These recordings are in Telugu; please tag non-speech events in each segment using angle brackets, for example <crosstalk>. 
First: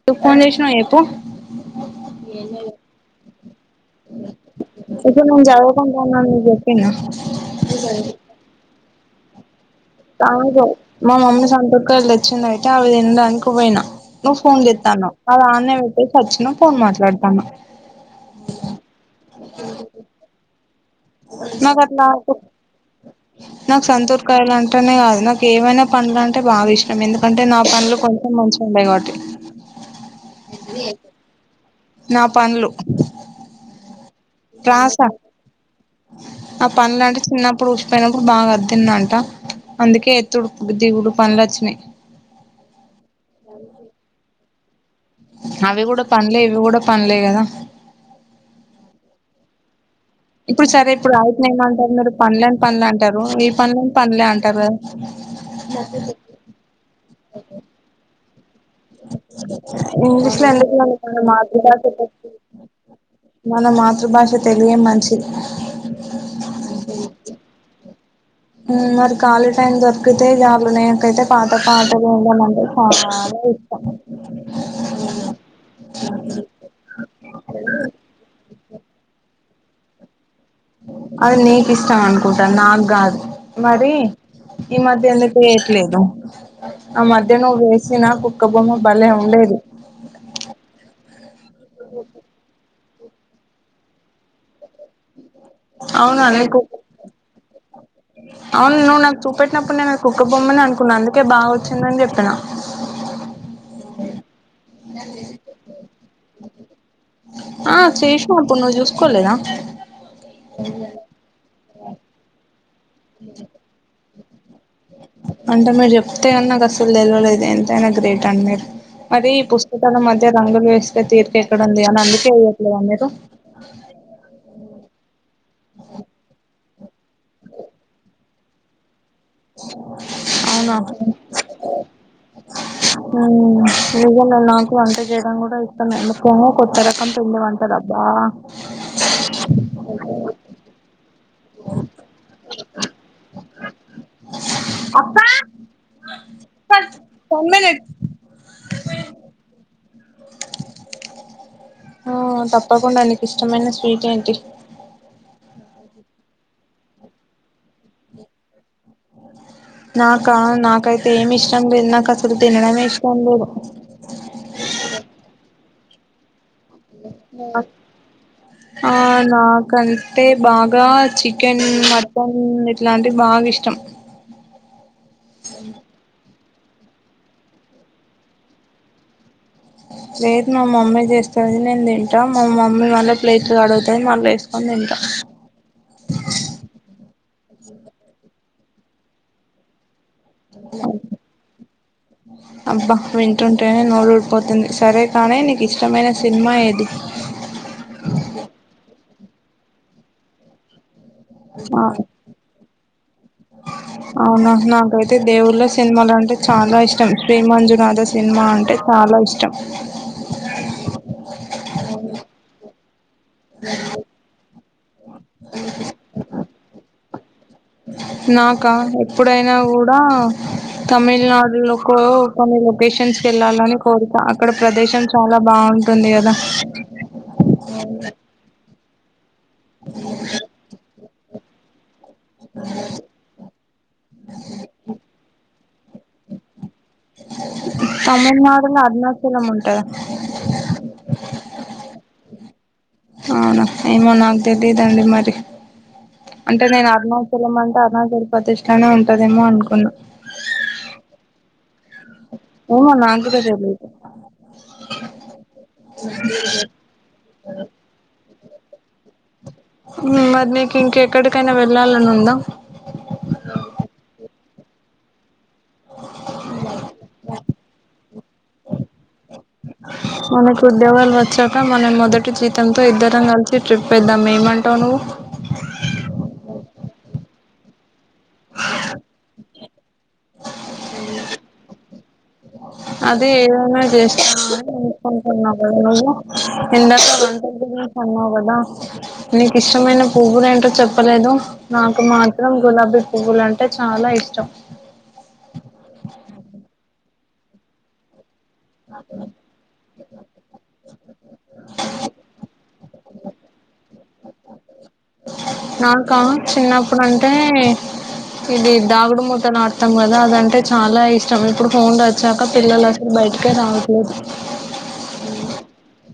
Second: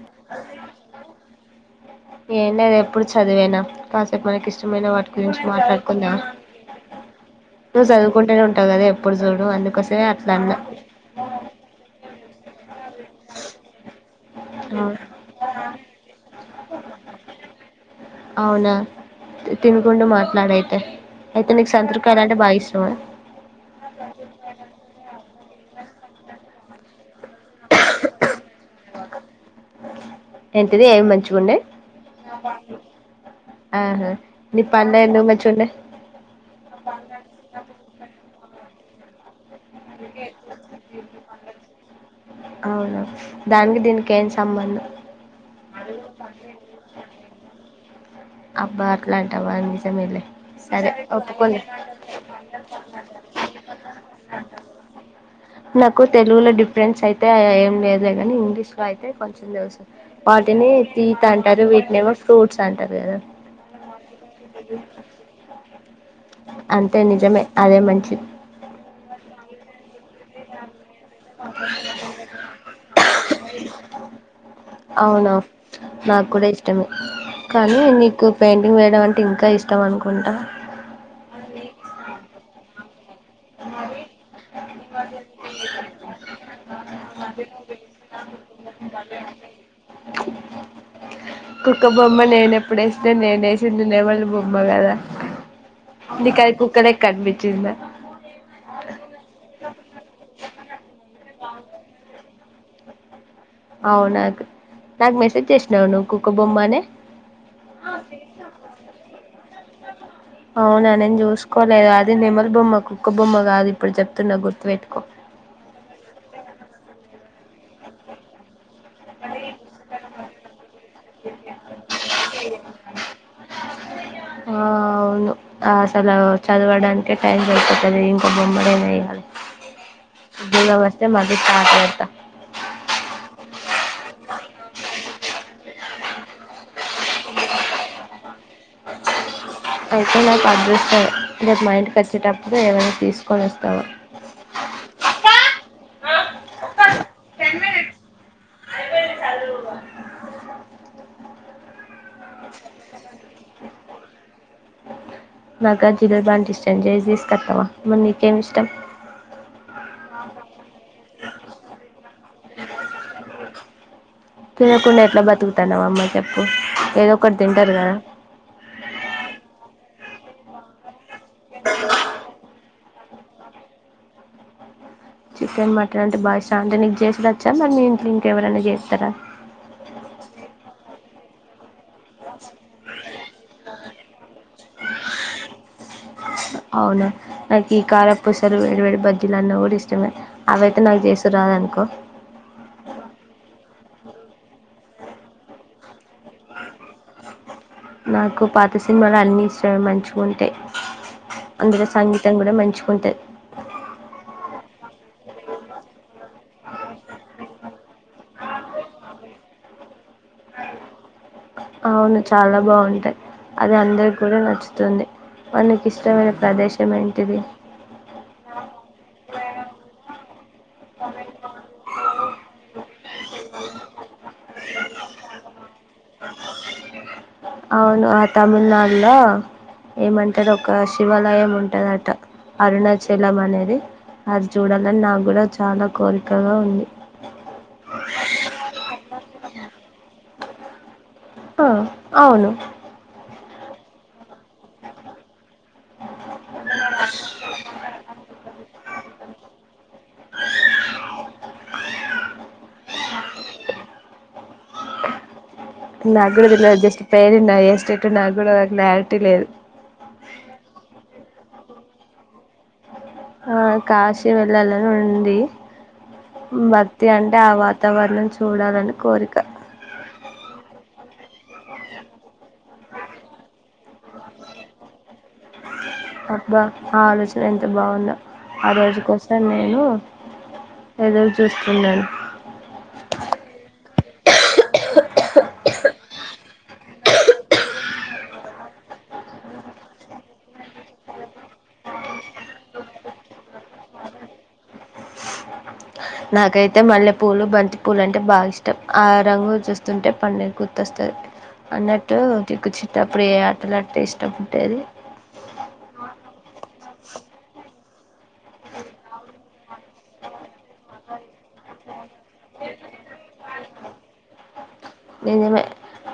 ఎందుకు ఫోన్ చేసినావు చెప్పు ఏం లేదు ఎప్పుడు చదివేనా కాసేపు మనకి ఇష్టమైన వాటి గురించి మాట్లాడుకుందాము. అవున నువ్వు చదువుకుంటేనే ఉంటావు కదా ఎప్పుడు చూడు అ కాదు మా మమ్మీ సంతుర కాయలు తేచ్చిందయితే అవి తినడానికి పోయినా నువ్వు ఫోన్ చెత్తానవు అవి అన్నే పెట్టేసి వచ్చిన ఫోన్ మాట్లాడ అ అవునా తినుకుంటూ మాట్లాడైతే అయితే నీకు నాకు సంతకాలు అంటే బాగా ఇష్టమా అట్లా సంతురా కాయలు అంటనే కాదు నాకు ఏమైనా పండ్లు అంటే బాగా ఇష్టం ఎందుకంటే నా పండ్లు కొంచెం మంచి ఉండయి కాబట్టి ఏంటిది ఏమి మంచిగా ఉండయీ నా పండ్లు ఆహా నీ పండ్లు రాసా ఎందుకు మంచిగా ఉండాయి. ఆ పండ్లు అంటే చిన్నప్పుడు ఊసిపోయినప్పుడు బాగా అద్దిన్దంట. అందుకే ఎత్తుడుకు దిగుడు పండ్లచ్చినయ్. అవునా దానికి దీనికి ఏం సంబంధం. అవి కూడా పన్లే ఇవి కూడా పన్లే కదా. అబ్బా అట్లాంటివన్న ఇప్పుడు సరే ఇప్పుడు అయితే ఏమంటారు మీరు పనులేని పనులే అంటారు ఈ పనులని పనులే అంటారు కదా. నాకు తెలుగులో డిఫరెన్స్ అయితే ఏం లేదు కాని అయితే కొంచెం తెలుసం ఇంగ్లీష్ లో వాటిని ఎందుకులేండి మన టీత్ అంటారు. మాతృభాష వీటినిమో ఫ్రూట్స్ అంటారు కదా. మన మాతృభాష తెలుగే మంచిది అంతే నిజమే అదే మంచిది. ఉమ్ మరి ఖాళీ టైమ్. దొరికితే చాలు నాకైతే పాత పాటలు వినాలంటే నాకు చాలా ఇష్టం. అవునా నాకు కూడా ఇష్టమే కానీ నీకు పెయింటింగ్ వేయడం అంటే ఇంకా ఇష్టం అనుకుంటా. అది నీకు ఇష్టం అనుకుంటా నాకు కాదు మరి ఈ మధ్య ఎందుకు వేయట్లేదు. ఆ మధ్య నువ్వు వేసిన కుక్కబొమ్మ బలే ఉండే స కుక్క బొమ్మ నేను ఎప్పుడేసిన నేనే వేసింది నేమలి బొమ్మ కదా. అవును అదే ఇకాది కుక్కలెక్క కనిపించిందా. అవును నువ్వు నాకు చూపేట్టినప్పుడు నేను అది కుక్కబొమ్మనే అనుకున్నా అందుకే బాగ వచ్చిందని చెప్పిన అవు నాకు మెసేజ్ చేసినావు నువ్వు కుక్క బొమ్మనే ఆ చేసినా అప్పుడు నువ్వు చూసుకోలేదా అవునా నేను జస్ అది నెమలి బొమ్మ కుక్క బొమ్మ కాదు ఇప్పుడు చెప్తున్న గుర్తుపెట్టుకో అంటే మీరు చెప్తే నాకు అసలు తెలియలేదు ఎంతైనా గ్రేట్ అండి మీరు మరి ఈ పుస్తకాల మధ్య రంగులు వేస్తే తీరిక ఎక్కడుంది అని అందుకే వేయట్లేదా మీరు ఆ అవును ఆసల చలవ దానికే టైం జరిపోతుది ఇంకా బొమ్మడినాయ్యాల అవునా స్టార్ట్ చేస్తా నాకు వంట చేయడం కూడా ఇష్టమే ముఖ్యంగా కొత్త రకం పిండి వంటారు అబ్బా అయితే నాకు రేపు మా ఇంటికి వచ్చేటప్పుడు ఏమైనా తీసుకొని వస్తావా తన్మని ఆ తప్పకుండా నీకు ఇష్టమైన స్వీట్ ఏంటి నాకు ఆది చూడటానికి ఇష్టం లేదు దయచేసి కట్టవ మరి నీకేమి ఇష్టం నాకా నాకైతే ఏమి ఇష్టం లేదు నాకు అసలు తినడమే ఇష్టం లేదు తినకుండా ఎట్లా బతుకుతున్నావ్ అమ్మా చెప్ప ఆ నా కనీ అంటే బాగా చికెన్ మటన్ ఇట్లాంటి బాగా ఇష్టం చికెన్ మటన్ అంటే బాగా అంటే నీకు చేసడ వచ్చా మరి మీ ఇట్లో ఇంకెవరనా చేస్తారా లేదు మా మమ్మీ చేస్తంది నేను మా మమ్మీ మళ్ళీ ప్లేస్ అడుగుతాయి మళ్ళీ వేసుకొని తింటా అవునా నాకు ఈ కారపూసలు వేడి వేడి బజ్జీలు అన్న కూడా ఇష్టమే అవయితే నాకు చేసేది రాదు అనుకో అబ్బా వింటుంటేనే సరే కానీ నీకు ఇష్టమైన సినిమా ఏది నాకు పాత సినిమాలు అన్నీ ఇష్టమే మంచిగా ఉంటాయి ఆ అందులో సంగీతం కూడా మంచుకుంటది అవునా నాకైతే దేవుళ్ళ సినిమాలుంటే చాలా ఇష్టం శ్రీ మంజునాథ సినిమా అంటే చాలా ఇష్టం అవును చాలా బాగుంటాయి అది అందరి కూడా నచ్చుతుంది నీకీ ఇష్టమైన ప్రదేశం ఏంటిది నాకా ఎప్పుడైనా కూడా తమిళనాడు లో కొన్ని లొకేషన్స్కి వెళ్ళాలని కోరిక అక్కడ ప్రదేశం చాలా బాగు ఉంటంది కదా అవును ఆ తమిళనాడులో ఏమంటది ఒక శివాలయం ఉంటందట అరుణాచలం అనేది అది చూడాలని నా కూడా చాలా కోరికగా ఉంది తమిళనాడులో అరుణాచలం ఉంటద ఆ అవును అవునా ఏమో నాకు తెలిదండి మరి అంటే నేను అరుణాచలం అంటే అరుణాచల్ ప్రదేశ్ లో ఉంటదేమో అనుకున్నా ఏమో నాకు కూడా తెలీదు నాకు కూడా తెల్వదు జస్ట్ పేరు విన్న ఏ స్టేట్ నాకు కూడా క్లారిటీ లేదు హ్మ్. మరి నీకు ఇంకెక్కడికైనా వెళ్ళాలని ఉందా ఆ కాశీ వెల్లలని ఉంది భక్తి అంటే ఆ వాతావరణం చూడాలని కోరిక మనకి ఉద్యోగాలు వచ్చాక మనం మొదటి జీతంతో ఇద్దర కలిసి ట్రిప్ పెద్దాం ఏమంటావు నువ్వు అబ్బా ఆ ఆలోచన ఎంత బాగుంద ఆ రోజు కోసం నేను ఎదురు చూస్తున్నాను అదే ఏదైనా చేస్తామని ఎందాకంట అన్నావు కదా నీకు ఇష్టమైన పువ్వులు ఏంటో చెప్పలేదు నాకు మాత్రం గులాబీ పువ్వులు అంటే చాలా ఇష్టం నాకైతే మల్లె పూలు బంతి పూలు అంటే బాగా ఇష్ట ఆ రంగు చూస్తుంటే పన్నెను గుర్తొస్తుంది అన్నట్టు తిక్కు చిత్త ప్రియ ఆటలుట్టే ఇష్ట పుట్టేది నాకా చిన్నప్పుడు అంటే ఇది దాగుడుమూత అంటే చాలా ఇష్టం ఇప్పుడు ఫోన్లు వచ్చాక పిల్లలు అసలు బయటకే రావ <unintelligible>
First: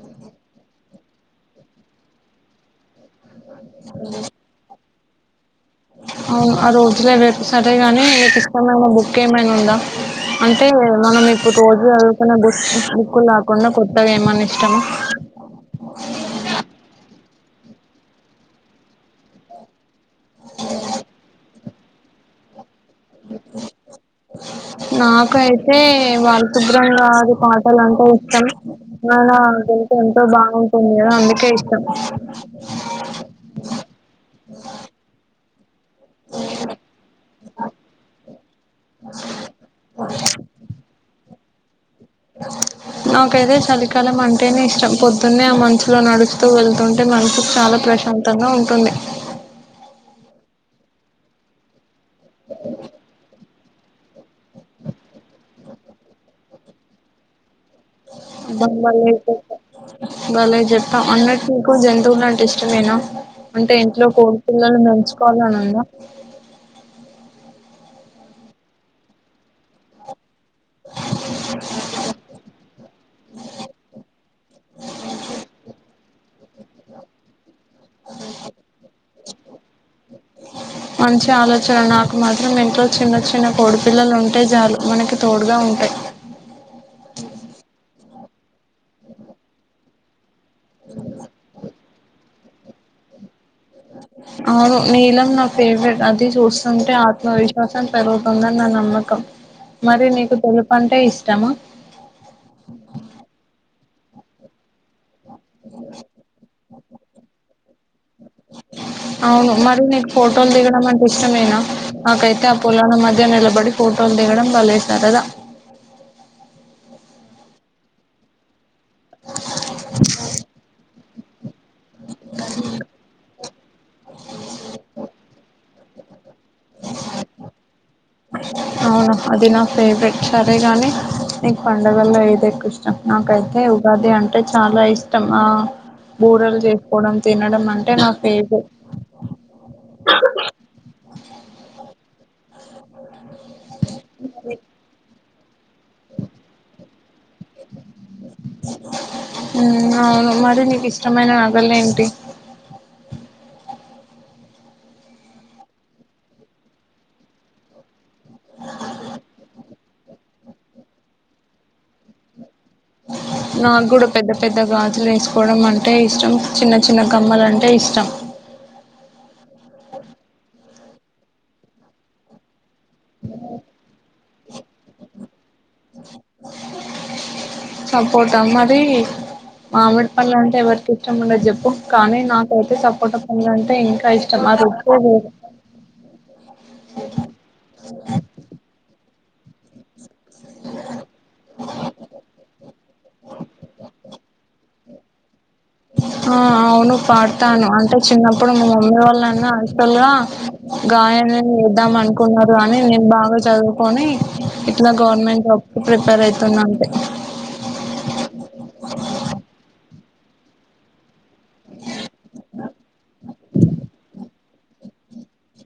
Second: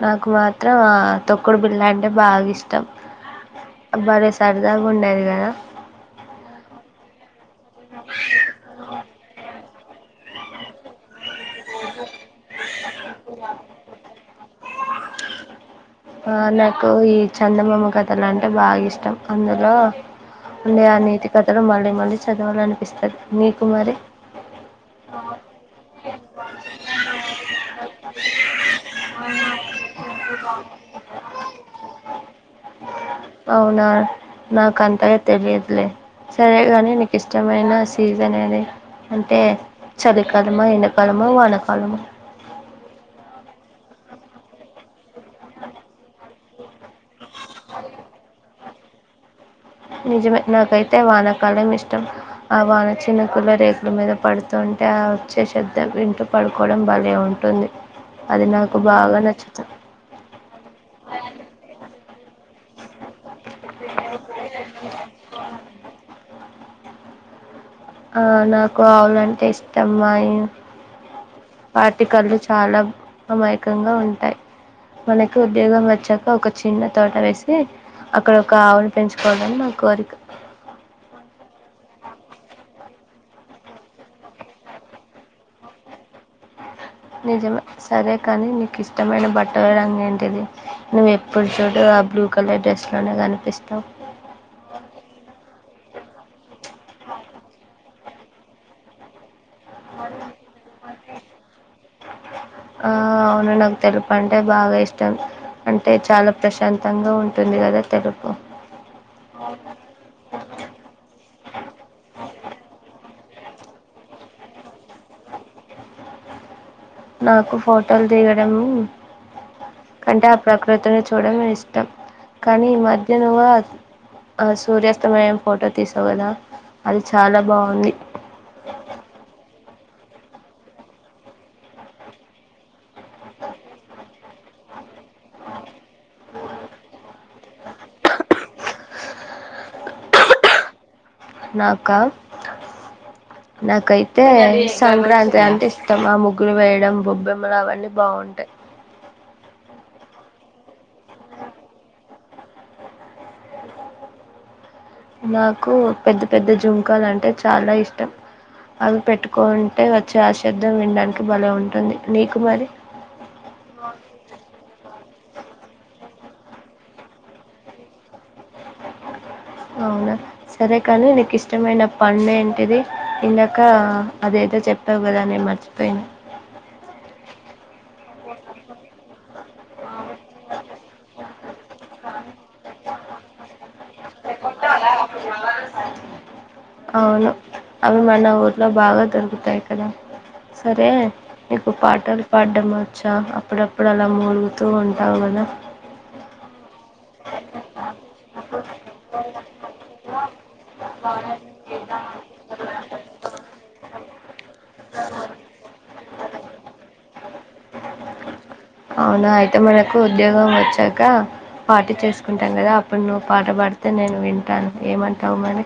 నాకు మాత్రం ఆ తొక్కుడు బిల్ల అంటే బాగా ఇష్టం బలె సరదాగా ఉండేది కదా అవును ఆ రోజులే వేపు సరే గాని రేపి ఇష్టమనా బుక్ ఏమైనా ఉందా అంటే మనం ఇప్పుడు రోజు చదుతున్న బుక్ బుక్కు రాకుండా కొత్తవేమని ఇష్టమా ఆ నాకు ఈ చందమామ కథలు అంటే బాగా ఇష్టం అందులో ఉండే ఆ నీతికతలు మళ్ళీ మళ్ళీ చదవాలని నాకయితే వాళ్ళతో శుభ్రంగాది పాటలు అంతా వస్తాను అవునా అందుక ఎంతో బాగుంటుంది అ అందుకే ఇష్టం అవునా నాకు అంతగా తెలియదులే సరేగాని నకు ఇష్టమైన సీజ అనేది అంటే చలి కాలమా ఎన్న కాలమా వనకు నాకైతే చలికాలం అంటేనే ఇష్టం పొద్దున్నే ఆ మంచులో నడుస్తూ వెళ్తుంట అంటే మనసు చాలా ప్రశాంతంగా ఉంటుంది నిజమే నాకైతే వానకాలం ఇష్టం ఆ వాన చినకుల రేకుల మీద పడుతుంది ఇంట వచ్చే శబ్ద్దం ఇంటూ పడుకోవడం బలే ఉంటుంది అది నాకు బల బాగా చెప్ప నచ్చుతుంది బలే చెప్పా అన్నకు జం ఎన్నంటే ఇష్టమేనా అంటే ఇంట్లో కోడి పిల్లలు పెంచ్చుకోవాలనన్నా ఆ నాకు ఆవులంటే ఇష్టమ్మాయి ఆటికల్లు చాలా అమయకంగా ఉంటాయి మనకి ఉద్యోగం వచ్చ ఒక చిన్న తోట వేసింది అక్కడ ఒక ఆవును పెంచుకోవాలని నా కోరిక మంచి ఆలోచన నాకు మాత్రం ఇంట్లో చిన్న చిన్న కోడి పిల్లలు ఉంటే చాలు మనకి తోడుగా ఉంటాయి సరే కానీ నీకు ఇష్టమైన బట్టల రంగ ఏంటిది నువ్వు ఎప్పుడు చూడు ఆ బ్లూ కలర్ డ్రెస్ లోనే కనిపిస్తా అవును నీలం నా ఫేవరెట్ అది చూస్తుంటే ఆత్మవిశ్వాసాం రూపంన్న నమ్మకం మరి నీకు తెలుపు అంటే ఇష్టము అవును నాకు తెలుపు అంటే బాగా ఇష్టం అంటే చాలా ప్రశాంతంగా ఉంటుంది కదా తెలుపు అవును మరి నీకు ఫోటోలు దిగడం అంటే ఇష్టమేనా నాకైతే ఆ పొలాల మధ్య ఇదే మల బడి ఫోటో అ తేగడం బలస్తారదా నాకు ఫోటోలు దిగడంము కంటే ఆ ప్రకృతిని చూడడం ఇష్టం కానీ ఈ మధ్య నువ్వు ఆ సూర్యాస్తమ ఫోటో తీసావు కదా అది చాలా బాగుంది అవును అది నా ఫేవరెట్ సరే గాని నీకు పండుగల్లో ఏది ఎక్కువ ఇ నాకైతే ఉగాది అంట అంటే చాలా ఇష్టం ఆ బూడలు చేసుకోవడం తినడం అంటే నా ఫేవరెట్ నాకా నాకైతే సంక్రాంతి అంటే ఉత్తమ ముగ్గులు వేయడం బొబ్బెమ్మలు అవన్నీ బాగుంటాయి ఉమ్, అవును మరి ఇష్టమైన నగలు ఏంటి నాకు పెద్ద పెద్ద జుంకాలు అంటే చాలా ఇష్టం అవి పెట్టుకుంటే వచ్చే శబ్దం వినడానికి బల ఉంటుంది నీకు మరి నాకు కూడా పెద్ద పెద్ద గాజులు వేసు పోవడం అంటే ఇష్టం చిన్న చిన్న కమ్మలు అంటే ఇష్టం అవునా సరే కాని నీకు ఇష్టమైన పండు ఏంటిది ఇందాక అదేదో చెప్పావు కదా నేను మర్చిపోయిను సపోట మధి మామిడి పండ్లు అంటే ఎవరికి ఇష్టం ఉండ చెప్పు కానీ నాకైతే సపోట పండ్లు అంటే ఇంకా ఇష్టం అది అ అవును అవి మన ఊర్లో బాగా దొరుకుతాయి కదా సరే నీకు పాటలు పాడడం వచ్చా అప్పుడప్పుడు అలా మూలుగుతూ ఉంటావు కదా ఆ అవును పాడతాను అంటే చిన్నప్పుడు మా మమ్మీ వాళ్ళన్నా అసలుగా గాయని చేద్దాం అనుకున్నారు కున్నారు కాని నేను బాగా చదువుకొని ఇట్లా గవర్నమెంట్ జాబ్ ప్రిపేర్ అవుతుంది అంటే అవునా అయితే మనకు ఉద్యోగం వచ్చాక పార్టీ చేసుకుంటాం కదా అప్పుడు నువ్వు పాట పాడితే నేను వింటాను ఏమంటావు మరి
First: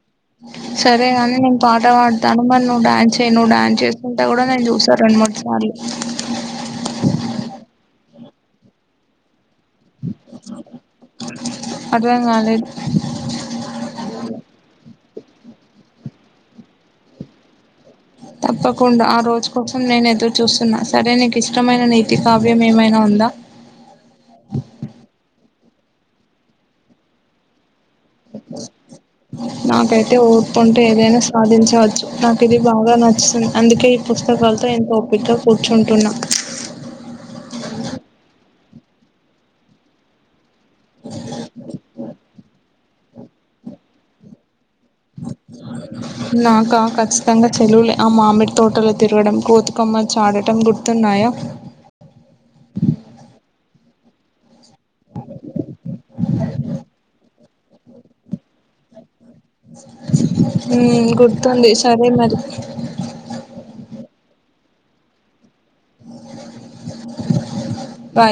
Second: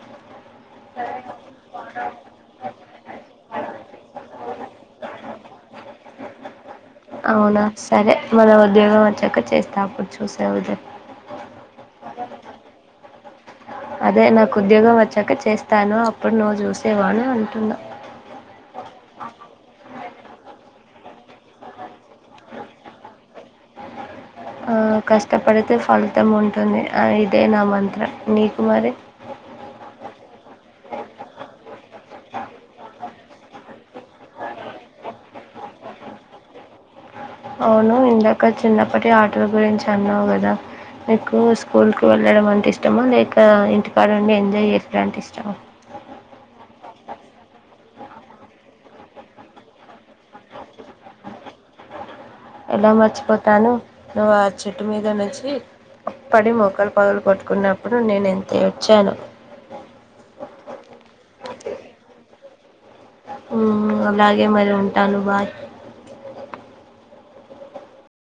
సరేగాని నేను పాఠ పాడతాను మరి నువ్ డాన్స్ సేను్ డాన్స్ చేసుకుంటే కూడా నేను చూసను రెండు మూడు సార్లు అవునా సరే మనం ఉద్యోగం వచ్చాక చేస్తా అప్పుడు చూసేవుదే అర్థం కాలేదు అదే నాకు ఉద్యోగం వచ్చాక చేస్తాను అప్పుడు నువ్వు చూసేవాని అంటున్నా తప్పకుండా ఆ రోజు కోసం నేను ఎదురు చూస్తున్నా సరే నీకు ఇష్టమైన నీతి కావ్యం ఏమైనా ఉ దా ఆ కష్టపడితే ఫలితం ఉంటుంది ఆ ఇదే నా మంత నీకు మరి నాకైతే ఊర్కుంటే ఏదైనా సాధించవచ్చు నాకు ఇది బాగా నచ్చుం అందుకే ఈ పుస్తకాలతో ఎంత ఓపిక్గా కూర్చుంటున్నా అవును ఇందాక చిన్నప్పటి ఆటల గురించి అన్నావు కదా మీకు స్కూల్కి వెళ్ళడం అంటే ఇష్టము లేక ఇంటి కాడండి ఎంజాయ్ చేసడం అంటే ఇష్టము నాకా ఖచ్చితంగా చెలువులు ఆ మామిడి తోటలో తిరగడం కోతుకమ్మ చ ఆడటం గుర్తు నాగాయక్ ఎలా మర్చిపోతాను నువ్వు చెట్టు మీద నుంచి పడి మొకాలు పగల కొట్టుకున్నప్పుడు నేను ఎంత ఏడ్చాను హ గుర్తుంది సరే మరి అలాగే మరి ఉంటాను బాయ్